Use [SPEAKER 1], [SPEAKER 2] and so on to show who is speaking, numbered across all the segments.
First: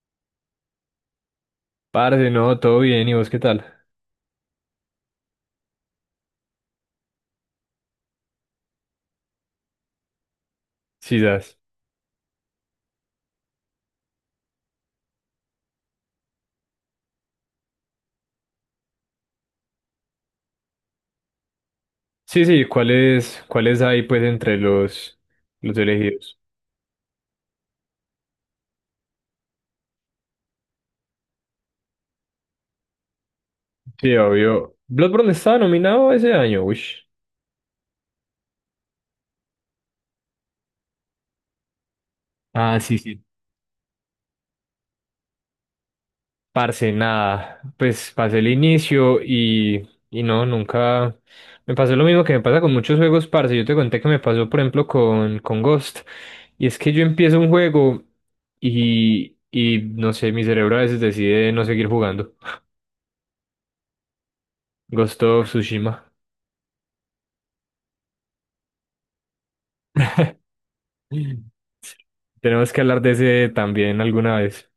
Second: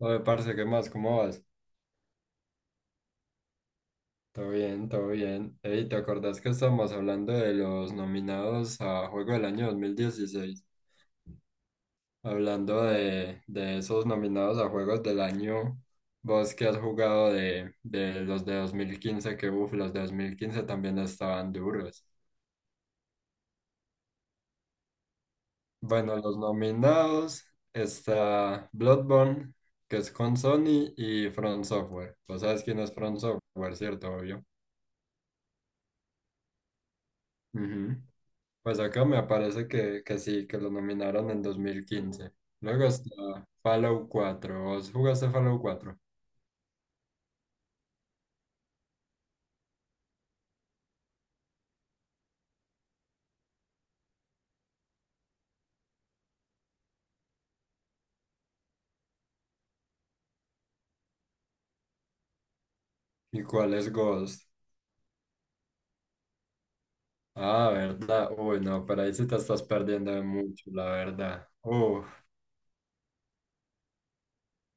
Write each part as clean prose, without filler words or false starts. [SPEAKER 1] Oye, parce, ¿qué más? ¿Cómo vas?
[SPEAKER 2] Parce, no, todo bien, ¿y vos qué tal?
[SPEAKER 1] Todo bien, todo bien. Ey, ¿te acordás que estábamos hablando de los nominados a Juego del Año 2016?
[SPEAKER 2] Sí, das.
[SPEAKER 1] Hablando de esos nominados a Juegos del Año, vos que has jugado de los de 2015, que uff, los de 2015 también estaban duros.
[SPEAKER 2] Sí, sí, ¿cuáles hay pues entre los
[SPEAKER 1] Bueno, los
[SPEAKER 2] elegidos?
[SPEAKER 1] nominados está Bloodborne, que es con Sony, y From Software. Vos sabes quién es From Software, ¿cierto?
[SPEAKER 2] Sí,
[SPEAKER 1] Obvio.
[SPEAKER 2] obvio. Bloodborne estaba nominado ese año, uy.
[SPEAKER 1] Ujú. Pues acá me aparece que sí, que lo nominaron en 2015.
[SPEAKER 2] Ah,
[SPEAKER 1] Luego
[SPEAKER 2] sí,
[SPEAKER 1] está
[SPEAKER 2] sí.
[SPEAKER 1] Fallout 4. ¿Vos jugaste Fallout 4?
[SPEAKER 2] Parce, nada, pues pasé el inicio y no, nunca me pasó lo mismo que me pasa con muchos juegos, parce. Yo te conté que me pasó, por ejemplo, con Ghost. Y es que yo empiezo un juego y no sé, mi cerebro a veces decide no seguir jugando.
[SPEAKER 1] ¿Y cuál es Ghost?
[SPEAKER 2] Ghost of Tsushima.
[SPEAKER 1] Ah, ¿verdad? Uy, no, pero ahí sí te estás perdiendo de mucho, la verdad. Uf,
[SPEAKER 2] Tenemos que hablar de ese también alguna vez.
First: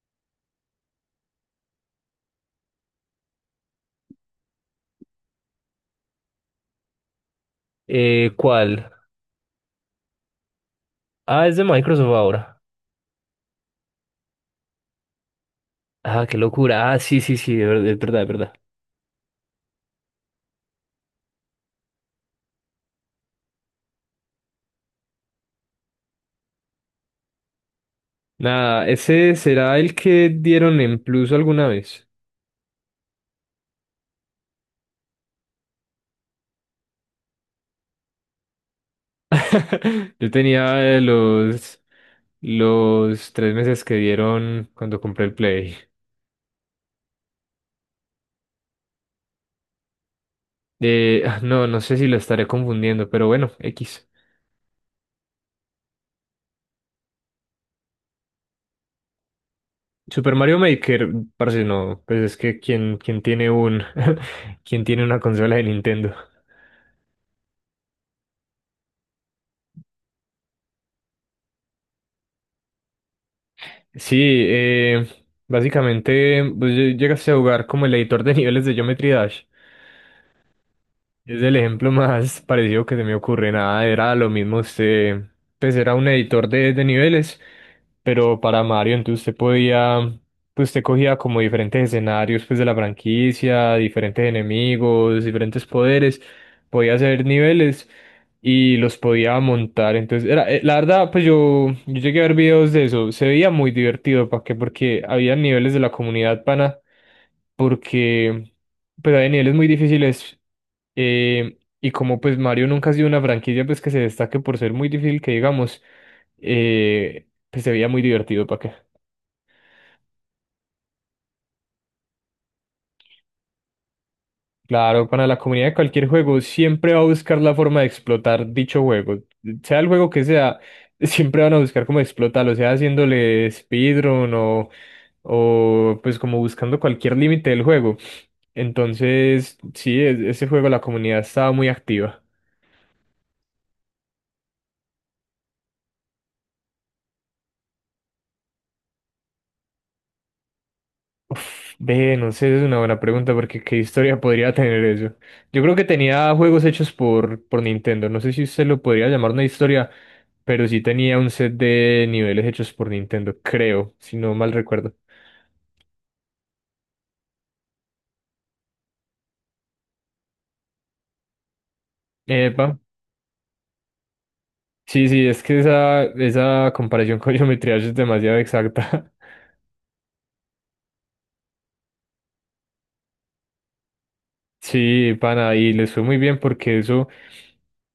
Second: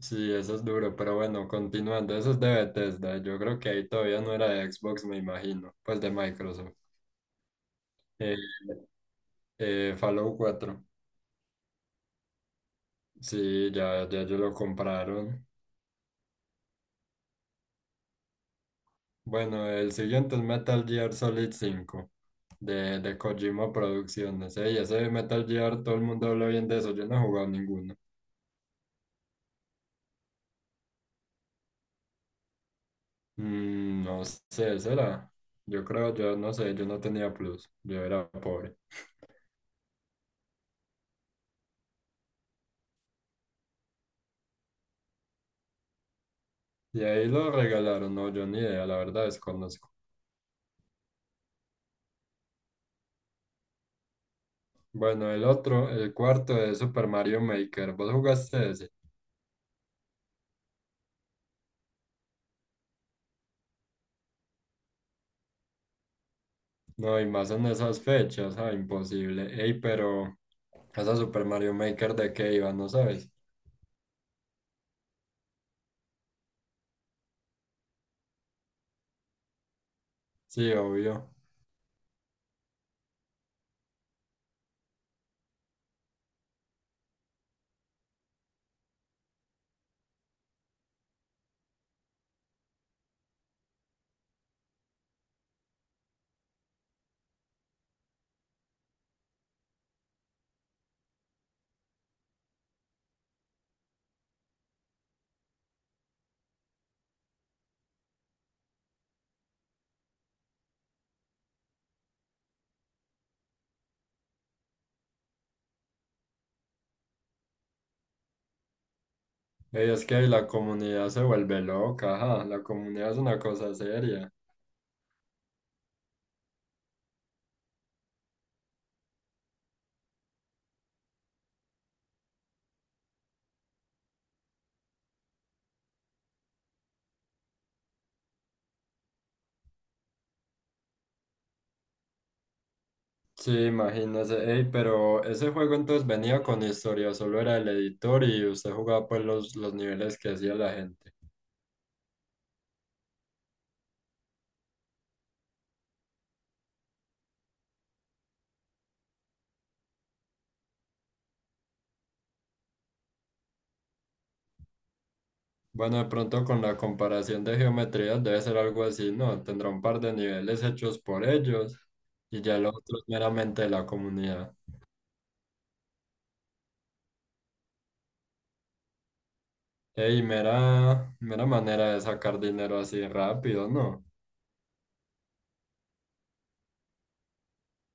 [SPEAKER 1] sí, eso es duro, pero bueno, continuando. Eso es de Bethesda. Yo creo que ahí todavía no era de Xbox, me imagino. Pues de Microsoft. Eh,
[SPEAKER 2] ¿Cuál?
[SPEAKER 1] Fallout 4.
[SPEAKER 2] Ah, es de Microsoft ahora.
[SPEAKER 1] Sí, ya, ya, ya lo compraron.
[SPEAKER 2] Ah, qué locura. Ah, sí, sí, sí, de verdad, de verdad, de verdad.
[SPEAKER 1] Bueno, el siguiente es Metal Gear Solid 5 de Kojima Producciones. Ey, ese Metal Gear, todo el mundo habla bien de eso. Yo no he jugado ninguno.
[SPEAKER 2] Nada, ese será el que dieron en Plus alguna vez.
[SPEAKER 1] No sé, será. Yo creo, yo no sé, yo no tenía plus. Yo era pobre.
[SPEAKER 2] Yo tenía los tres meses que dieron cuando compré el Play.
[SPEAKER 1] Y ahí lo regalaron, no, yo ni idea, la verdad desconozco.
[SPEAKER 2] Ah, no, no sé si lo estaré confundiendo, pero bueno, X.
[SPEAKER 1] Bueno, el otro, el cuarto es Super Mario Maker. ¿Vos jugaste ese?
[SPEAKER 2] Super Mario Maker, parece no, pues es que quien tiene un, quien tiene una consola de Nintendo.
[SPEAKER 1] No, y más en esas fechas, ah, imposible. Ey, pero esa Super Mario Maker de qué iba, ¿no sabes?
[SPEAKER 2] Sí, eh, básicamente pues, llegaste a jugar como el editor de niveles de Geometry Dash.
[SPEAKER 1] Sí, obvio.
[SPEAKER 2] Es el ejemplo más parecido que se me ocurre. Nada, era lo mismo. Usted, pues era un editor de niveles pero para Mario, entonces usted podía, pues usted cogía como diferentes escenarios pues de la franquicia, diferentes enemigos, diferentes poderes, podía hacer niveles y los podía montar. Entonces, era, la verdad, pues yo llegué a ver videos de eso, se veía muy divertido, ¿para qué? Porque había niveles de la comunidad pana, porque pues había niveles muy difíciles. eh, y como pues Mario nunca ha sido una franquicia pues que se destaque por ser muy difícil que digamos, pues se veía muy divertido, ¿para qué?
[SPEAKER 1] Ey, es que la comunidad se vuelve loca, ajá, la comunidad es una cosa seria.
[SPEAKER 2] Claro, para la comunidad de cualquier juego siempre va a buscar la forma de explotar dicho juego. Sea el juego que sea, siempre van a buscar cómo explotarlo, sea haciéndole speedrun o pues como buscando cualquier límite del juego. Entonces, sí, ese juego la comunidad estaba muy activa.
[SPEAKER 1] Sí, imagínese, ey, pero ese juego entonces venía con historia, solo era el editor y usted jugaba pues los niveles que hacía la gente.
[SPEAKER 2] Uf, Ve, no sé, es una buena pregunta porque qué historia podría tener eso. Yo creo que tenía juegos hechos por Nintendo. No sé si se lo podría llamar una historia, pero sí tenía un set de niveles hechos por Nintendo, creo, si no mal recuerdo.
[SPEAKER 1] Bueno, de pronto con la comparación de geometrías debe ser algo así, ¿no? Tendrá un par de niveles hechos por ellos y ya lo
[SPEAKER 2] Epa,
[SPEAKER 1] otro es meramente de la comunidad.
[SPEAKER 2] sí, sí, es que esa comparación con Geometry Dash es demasiado exacta.
[SPEAKER 1] Ey, mera, mera manera de sacar dinero así rápido, ¿no?
[SPEAKER 2] Sí, pana, y les fue muy bien porque eso,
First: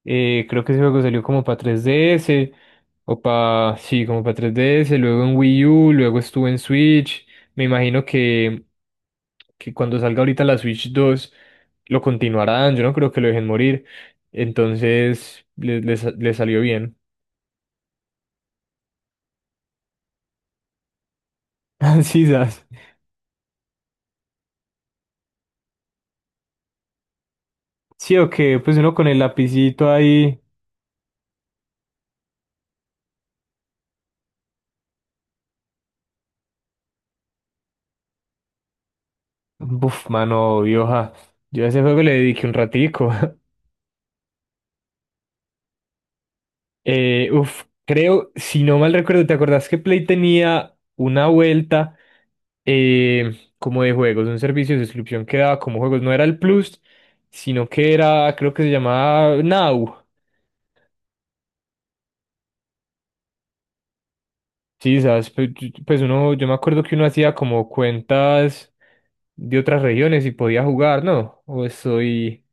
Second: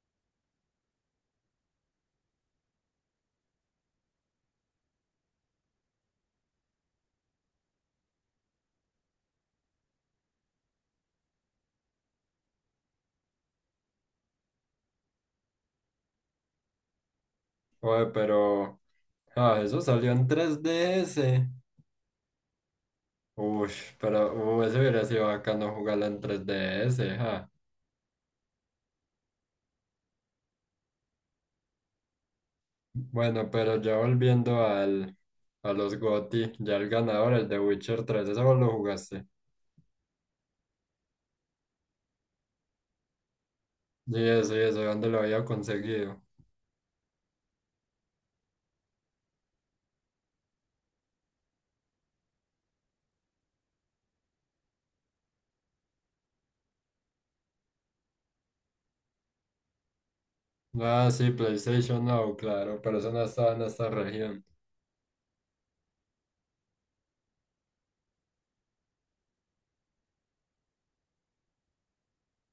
[SPEAKER 2] creo que ese juego salió como para 3DS, o para, sí, como para 3DS, luego en Wii U, luego estuvo en Switch. Me imagino que cuando salga ahorita la Switch 2 lo continuarán, yo no creo que lo dejen morir. Entonces, les salió bien.
[SPEAKER 1] Oye, pero... Ah, eso salió en 3DS.
[SPEAKER 2] Sí, sas.
[SPEAKER 1] Uy, pero eso hubiera sido bacano jugarla en 3DS, ja.
[SPEAKER 2] Sí, o que pues uno con el lapicito ahí.
[SPEAKER 1] Bueno, pero ya volviendo a los GOTY, ya el ganador, el de Witcher 3, eso vos lo jugaste.
[SPEAKER 2] Buf, mano, vieja. Yo a ese juego le dediqué un ratico.
[SPEAKER 1] Y eso, ¿dónde lo había conseguido?
[SPEAKER 2] Uf, creo, si no mal recuerdo, ¿te acordás que Play tenía una vuelta como de juegos, un servicio de suscripción que daba como juegos? No era el Plus, sino que era, creo que se llamaba Now.
[SPEAKER 1] Ah, sí, PlayStation Now, claro, pero eso no estaba en esta región.
[SPEAKER 2] Sí, sabes, pues uno, yo me acuerdo que uno hacía como cuentas de otras regiones y podía jugar, ¿no? O estoy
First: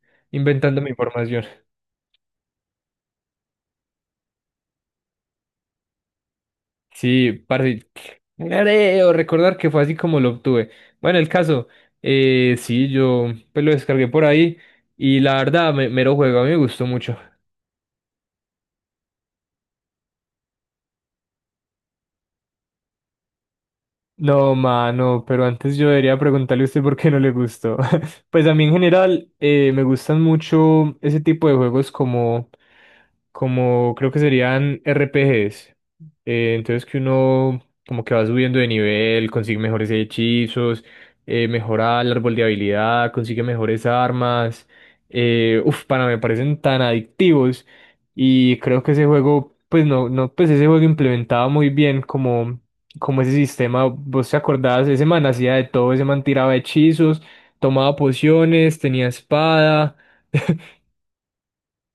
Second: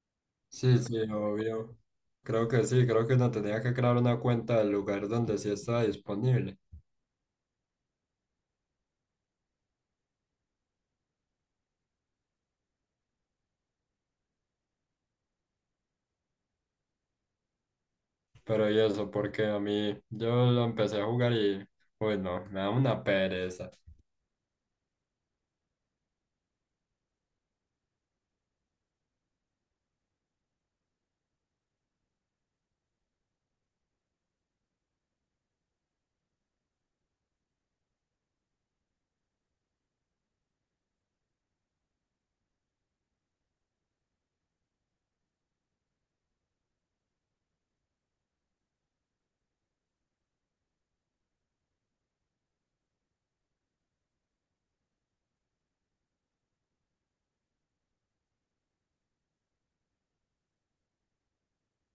[SPEAKER 1] Sí,
[SPEAKER 2] inventando mi
[SPEAKER 1] sí,
[SPEAKER 2] información.
[SPEAKER 1] obvio. Creo que sí, creo que uno tenía que crear una cuenta del lugar donde sí estaba disponible.
[SPEAKER 2] Sí, parce, creo recordar que fue así como lo obtuve. Bueno, el caso, sí, yo pues lo descargué por ahí y la verdad, me, mero juego, a mí me gustó mucho.
[SPEAKER 1] Pero y eso, porque a mí, yo lo empecé a jugar y, bueno, me da una pereza.
[SPEAKER 2] No, mano, pero antes yo debería preguntarle a usted por qué no le gustó. Pues a mí en general me gustan mucho ese tipo de juegos como creo que serían RPGs. Entonces que uno como que va subiendo de nivel, consigue mejores hechizos, mejora el árbol de habilidad, consigue mejores armas. Uf, pana, me parecen tan adictivos. Y creo que ese juego, pues no, no, pues ese juego implementaba muy bien como ese sistema, vos te acordás, ese man hacía de todo, ese man tiraba hechizos, tomaba pociones, tenía espada.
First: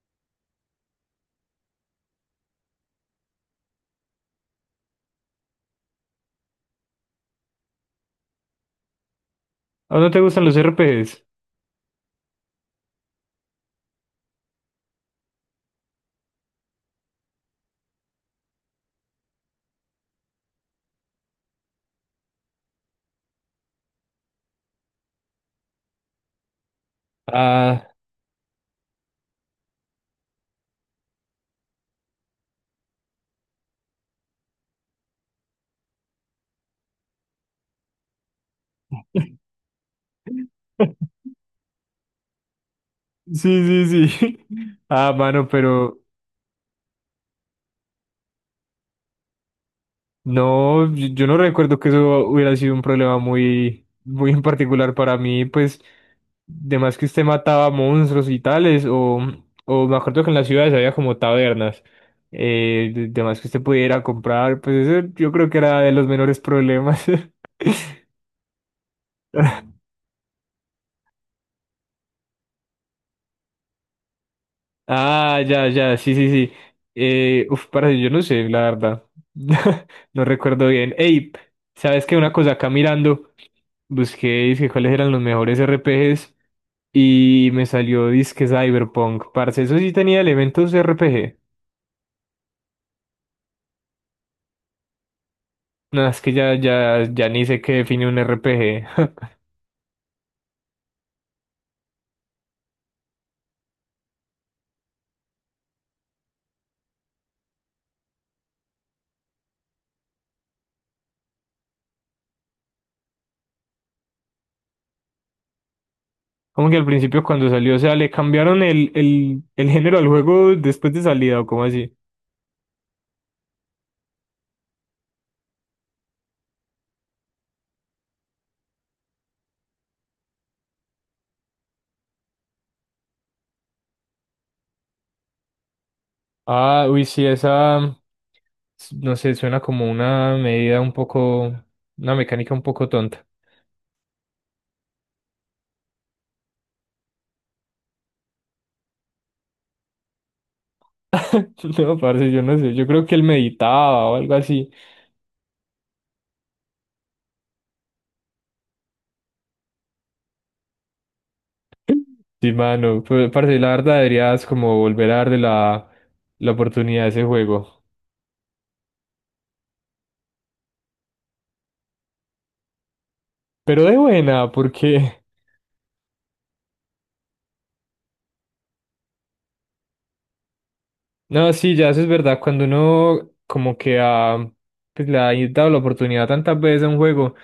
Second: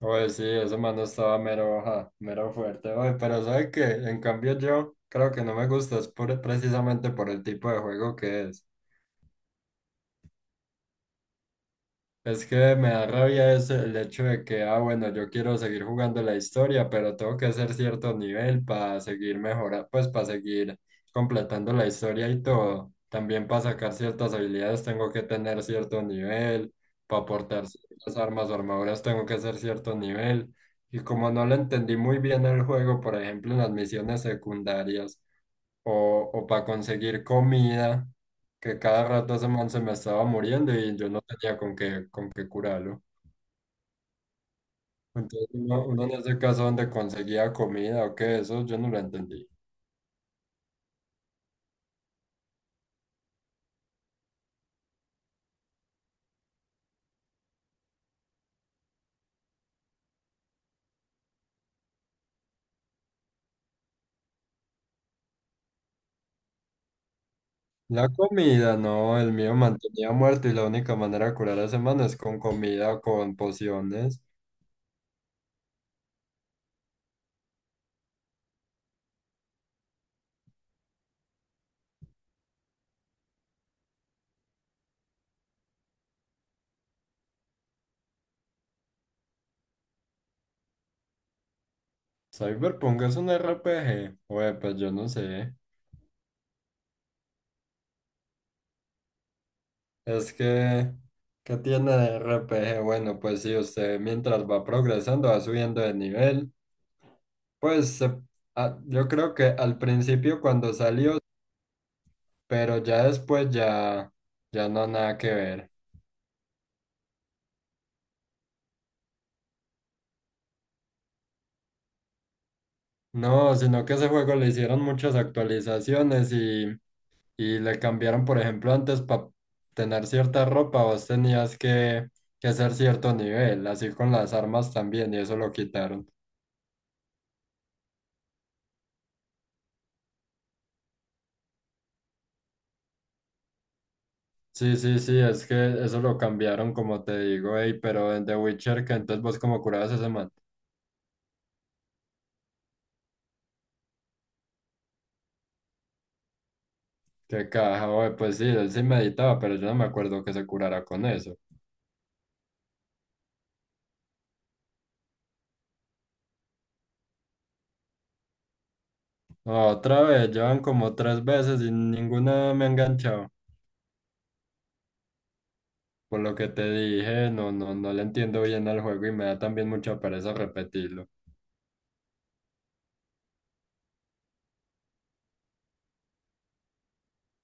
[SPEAKER 1] Oye, sí, ese mano estaba mero, ajá, mero fuerte, oye, pero ¿sabe qué? En cambio yo creo que no me gusta, es precisamente por el tipo de juego que es.
[SPEAKER 2] ¿A no te gustan los RPGs?
[SPEAKER 1] Es que me da rabia es el hecho de que, ah, bueno, yo quiero seguir jugando la historia, pero tengo que hacer cierto nivel para seguir mejorando, pues para seguir completando la historia y todo. También para sacar ciertas habilidades tengo que tener cierto nivel, para portar
[SPEAKER 2] Ah,
[SPEAKER 1] ciertas armas o armaduras tengo que hacer cierto nivel. Y como no le entendí muy bien el juego, por ejemplo, en las misiones secundarias o para conseguir comida, que cada rato ese man se me estaba muriendo y yo no tenía con qué curarlo.
[SPEAKER 2] sí, sí, sí. Ah, mano,
[SPEAKER 1] Entonces uno,
[SPEAKER 2] pero
[SPEAKER 1] uno en ese caso donde conseguía comida o qué, eso yo no lo entendí.
[SPEAKER 2] no, yo no recuerdo que eso hubiera sido un problema muy, muy en particular para mí, pues, de más que usted mataba monstruos y tales, o me acuerdo que en las ciudades había como tabernas, de más que usted pudiera comprar, pues eso yo creo que era de los menores problemas.
[SPEAKER 1] La comida, no, el mío mantenía muerto y la única manera de curar a ese man es con comida o con pociones.
[SPEAKER 2] Ah, ya, ya, sí, sí, sí. Uf, para yo no sé, la verdad. No recuerdo bien. Ey, ¿sabes qué? Una cosa acá mirando, busqué, dije cuáles eran los mejores R P RPGs y me salió disque Cyberpunk. Parce, eso sí tenía elementos R P G.
[SPEAKER 1] Cyberpunk es un RPG. Oye, pues yo no sé.
[SPEAKER 2] No, es que ya, ya, ya ni sé qué define un R P G.
[SPEAKER 1] Es que, ¿qué tiene de RPG? Bueno, pues sí, usted mientras va progresando, va subiendo de nivel. Pues yo creo que al principio cuando salió, pero ya después ya, ya no nada que ver.
[SPEAKER 2] Como que al principio cuando salió, o sea, le cambiaron el, el género al juego después de salida, o cómo así.
[SPEAKER 1] No, sino que ese juego le hicieron muchas actualizaciones y le cambiaron, por ejemplo, antes para tener cierta ropa, vos tenías que, hacer cierto nivel, así con las armas también, y eso lo quitaron.
[SPEAKER 2] Ah, uy, sí, esa, no sé, suena como una medida un poco, una mecánica un poco tonta.
[SPEAKER 1] Sí, sí, sí, es que eso lo cambiaron, como te digo, ey, pero en The Witcher, que entonces vos como curabas a ese man.
[SPEAKER 2] No, parce, yo no sé, yo creo que él meditaba o algo así.
[SPEAKER 1] Qué caja, güey, pues sí, él sí meditaba, pero yo no me acuerdo que se curara con eso.
[SPEAKER 2] Sí, mano, pues, parce, la verdad deberías como volver a darle la oportunidad a ese juego.
[SPEAKER 1] Otra vez, llevan como tres veces y ninguna me ha enganchado.
[SPEAKER 2] Pero de buena, porque...
[SPEAKER 1] Por lo que te dije, no, no, no le entiendo bien al juego y me da también mucha pereza repetirlo.
[SPEAKER 2] No, sí, ya eso es verdad. Cuando uno como que ha, pues, le ha dado la oportunidad tantas veces a un juego,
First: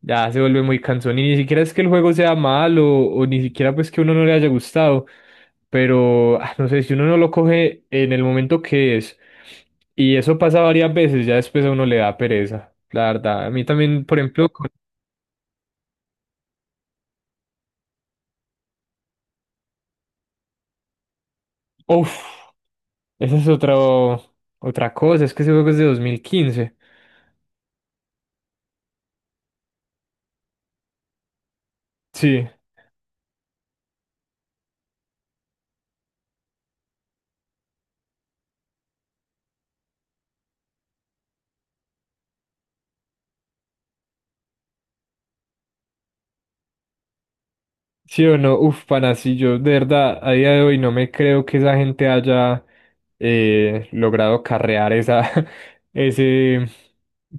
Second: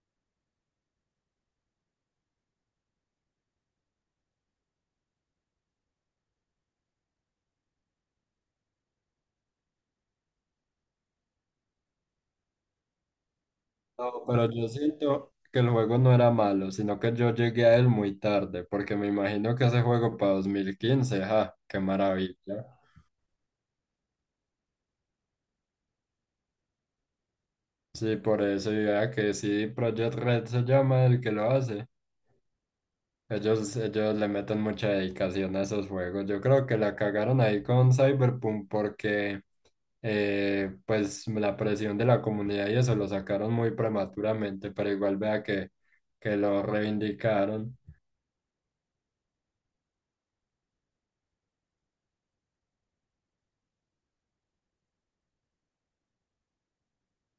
[SPEAKER 2] ya se vuelve muy cansón. Y ni siquiera es que el juego sea malo o ni siquiera pues que a uno no le haya gustado. Pero, ah, no sé, si uno no lo coge en el momento que es, y eso pasa varias veces, ya después a uno le da pereza. La verdad, a mí también, por
[SPEAKER 1] No,
[SPEAKER 2] ejemplo,
[SPEAKER 1] pero yo
[SPEAKER 2] con...
[SPEAKER 1] siento que el juego no era malo, sino que yo llegué a él muy tarde, porque me imagino que ese juego para 2015 ja, qué
[SPEAKER 2] Uf,
[SPEAKER 1] maravilla.
[SPEAKER 2] esa es otra cosa, es que ese juego es de 2015.
[SPEAKER 1] Sí, por eso, ya que sí, Project Red se llama el que lo hace.
[SPEAKER 2] Sí.
[SPEAKER 1] Ellos le meten mucha dedicación a esos juegos. Yo creo que la cagaron ahí con Cyberpunk porque pues la presión de la comunidad y eso lo sacaron muy prematuramente, pero igual vea que lo reivindicaron.
[SPEAKER 2] Sí o no, uf, pana, sí, yo de verdad a día de hoy no me creo que esa gente haya logrado carrear esa, ese,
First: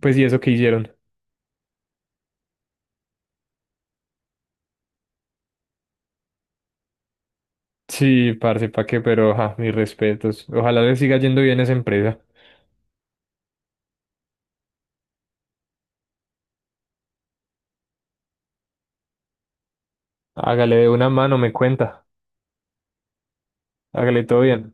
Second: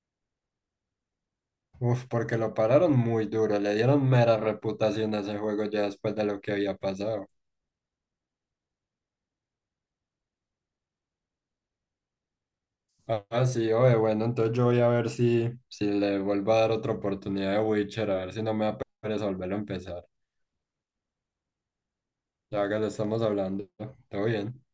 [SPEAKER 2] pues y eso que hicieron.
[SPEAKER 1] Uf, porque lo pararon muy duro, le dieron mera reputación a ese juego ya después de lo que había pasado.
[SPEAKER 2] Sí, parce, pa' qué, pero ja, mis respetos. Ojalá le siga yendo bien a esa empresa.
[SPEAKER 1] Ah, sí, oye, bueno, entonces yo voy a ver si le vuelvo a dar otra oportunidad de Witcher, a ver si no me da pereza volverlo a empezar.
[SPEAKER 2] Hágale de una mano, me cuenta.
[SPEAKER 1] Ya que le estamos hablando,
[SPEAKER 2] Hágale
[SPEAKER 1] todo
[SPEAKER 2] todo
[SPEAKER 1] bien.
[SPEAKER 2] bien.